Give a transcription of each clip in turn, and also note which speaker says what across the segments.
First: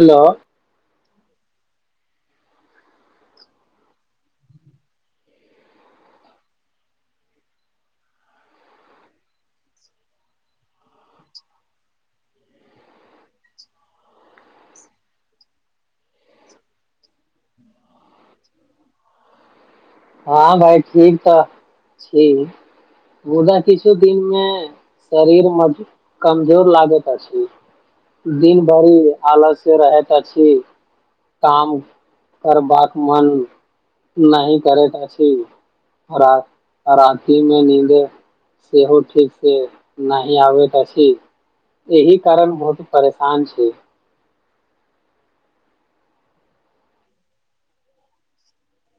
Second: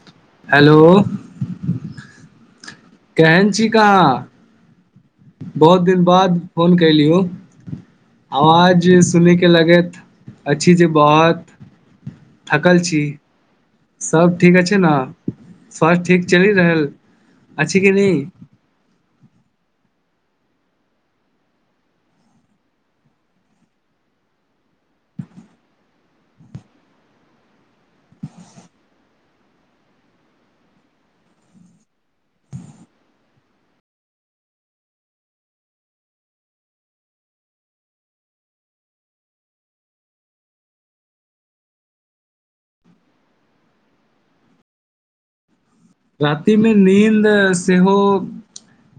Speaker 1: Hello
Speaker 2: hello केहन छीक अहाँ बहुत दिन बाद फोन कलियौ आवाज सुनयके लगैत अछि जे बहुत थकल छी सभ ठीक अछि ने स्वास्थ्य ठीक चलि रहल अछि कि नहि
Speaker 1: हँ भााय ठीक तऽ छी मुदा किछु दिन मे शरीर कमजोर लागैत अछि दिन भरि आलस्य रहैत अछि काम करबाक मन नहि करैत अछि राते मे नींद सेहो ठीक से नहि आबैत अछि एहि कारण बहुत परेशान छी
Speaker 2: रातिमे नीन्द सेहो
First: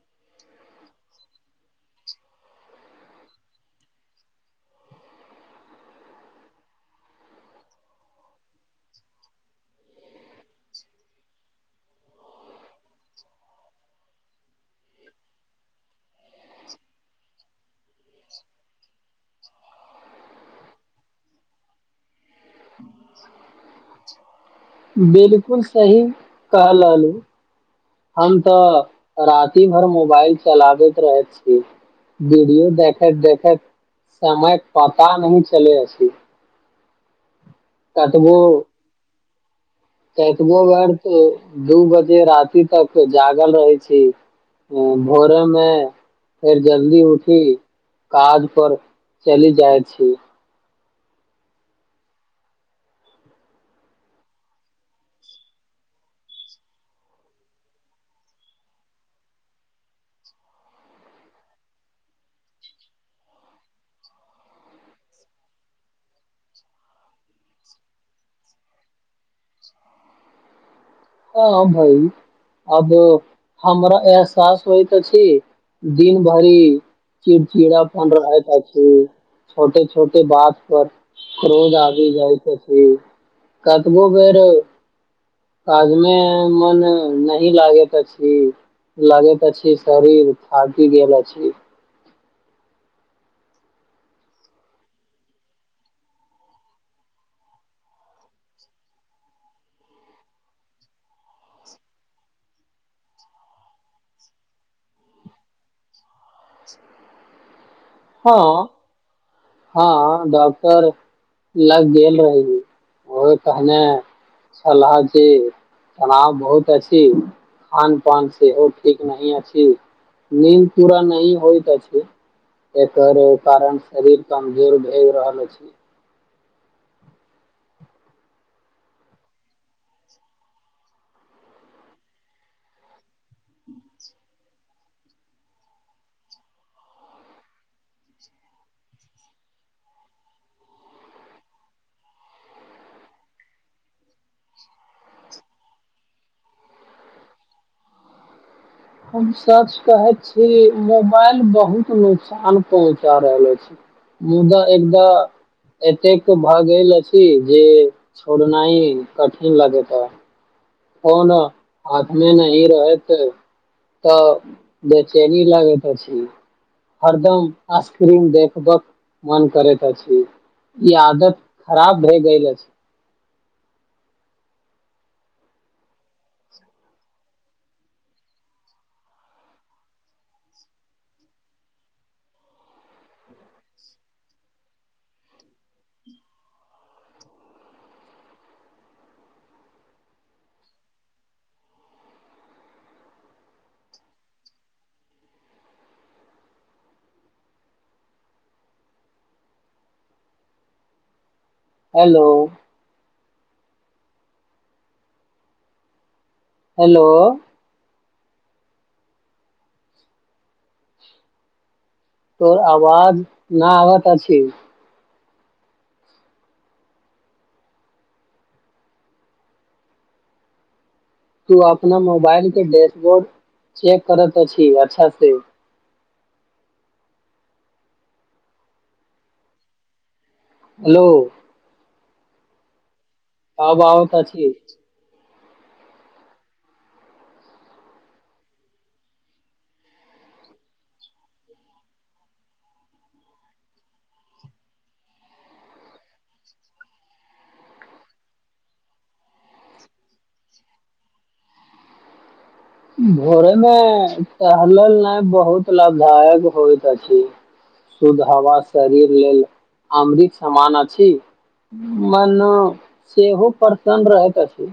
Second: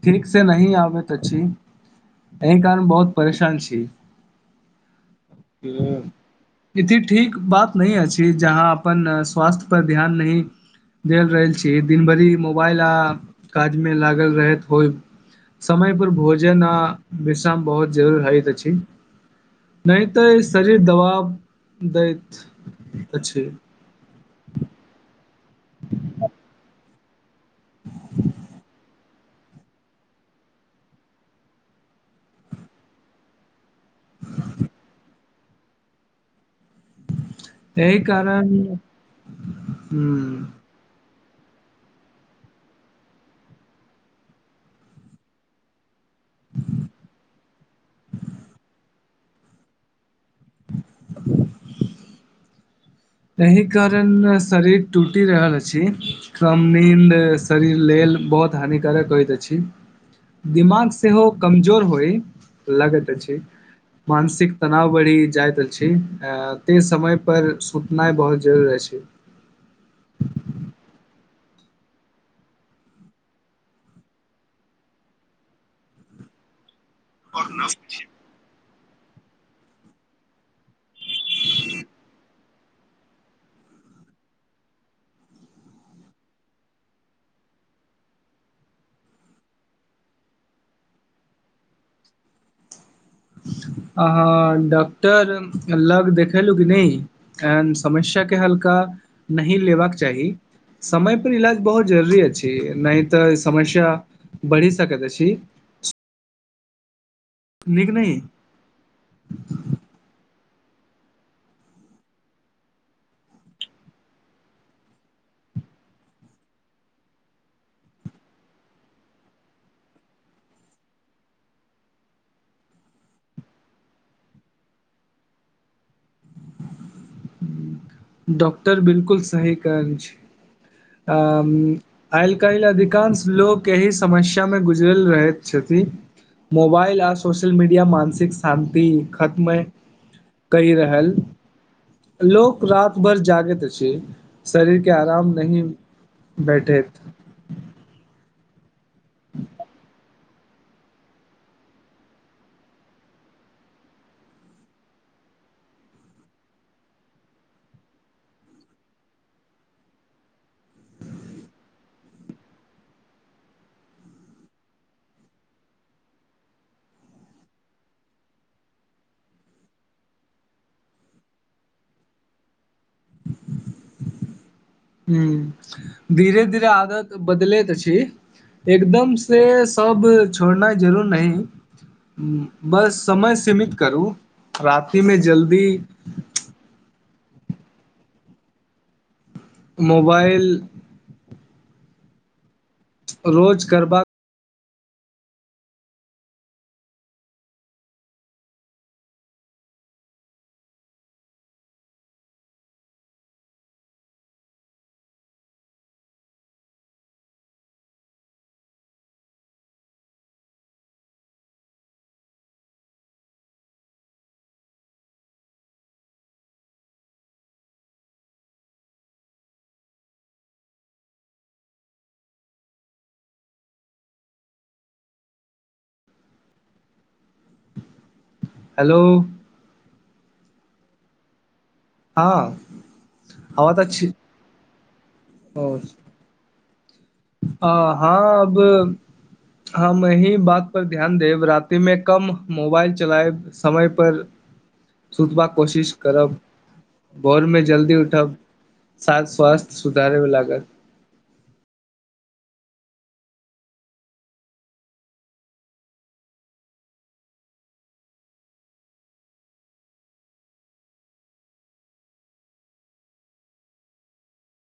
Speaker 2: ठीकसँ नहिही आबैत अछि एहि कारण बहुत परेशान छी। इ ठीक बात नहि अछि जहाँ अपन स्वास्थ्य पर ध्यान नही देल रहल छी दिन भरि मोबाइल आ काज मे लागल रहैत होइ समय पर भोजन आ विश्राम बहुत जरूर होइत अछि नहि तऽ शरीर दबाब दैत अछि।
Speaker 1: बिल। बिल्कुल सही कह ललू हम तऽ राति भर मोबाइल चलाबैत रहै छी वीडियो देखैत देखैत समय पता न। चलि अस।
Speaker 2: एहि कारण ह्म
Speaker 1: तबो ब। दू बजे राति तक जागल रहै छी भोरे मे फेर जल्दी उठी काज पर चली जाय छी
Speaker 2: एहि कारण शरीर टूटि रहल अछि कम नींद शरीर लेल बहुत हानिकारक होइत अछि दिमाग सेहो कमजोर होय लगैत अछि मानसिक तनाव बढ़ि जाइत अछि ते समय पर सूत- नाहि बहुत जरूरी अछि
Speaker 1: हँ भई अब हमरा एहसास होइत अछि दिन भरि चिड़चिड़ा अपन रह। छोटे छोटे बात पर क्रोध आबि जाइत कतबो बेर काज मे मन नहि लागैत अछि लागैत अछि शरीर थाकि गेल अछि
Speaker 2: अ डॉक्टर लग देखेलहुँ कि नहि एन समस्याके हल्का नहि लेबाक चाही समयपर इलाज बहुत जरूरी अछि नहि तऽ समस्या बढ़ि सकैत अछि।
Speaker 1: [inaudible]
Speaker 2: नीक नहि।
Speaker 1: हँ हँ डॉक्टर लग गेल रही ओहे कहने छह जे तनाव बहुत अछि खान पान सेहो ठीक नही अछि नीद पूरा नही होइत अछि एकर कारण शरीर। कमजोर भज रहल छी।
Speaker 2: डॉक्टर बिल्कुल सही कहल छै अ आइ काल्हि अधिकांश लोक एहि समस्यामे गुजरल रहैत छथिन मोबाइल आ सोशल मीडिया मानसिक शान्ति खत्म कहि रहल लोक रात भर जागैत अछि। शरीर के आराम। [unintelligible] बैठैत।
Speaker 1: हम सच कहैत छी मोबाइल बहुत नुकसान पहुँचा रहल अछि मुदा एकदा एतेक भए गेल अछि जे छोड़ना ह कठिन लगैत ह। फोन हाथमे नहि रहैत तऽ बेचैनी लगैत अछि हरदम स्क्रीन देखबक मन करैत अछि ई आदत खराब भए गेल अछि
Speaker 2: हूँ धीरे धीरे आदत बदलैत छी एकदम से सब छोड़नाइ जरूर नहि बस समय सीमित करू रातिमे जल्दी मोबाइल रोज गरबा।
Speaker 1: हेलो। हेलो। तोर आवाज न आबत अछि तू अपना मोबाइल के डैशबोर्ड चेक करैत अछि अच्छा से।
Speaker 2: Hello
Speaker 1: hello.
Speaker 2: हँ।
Speaker 1: तब
Speaker 2: आवाज
Speaker 1: बओ
Speaker 2: अछि
Speaker 1: तऽ छ।
Speaker 2: [unintelligible] आ हँ अब हम एहिही बात पर ध्यान देब रातिमे कम मोबाइल चलायब समय पर सुतबाक कोशिश करब भोरमे जल्दी उठब साथ स्वास्थ्य सुधारेमे लागत
Speaker 1: भोरे मे टहलल न बहुत लाभदायक होइत अछि शुद्ध हवा शरीर लेल अमृत समान अछि मन सेहो प्रसन्न रहैत अछि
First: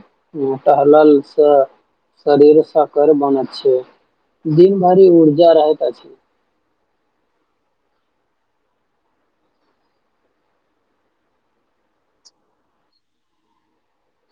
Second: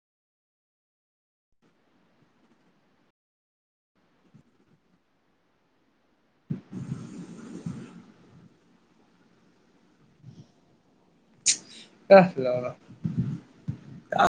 Speaker 1: टहलल स शरीर स कर बन छै दिन भरि ऊर्जा रहता छै।
Speaker 2: कल ओ।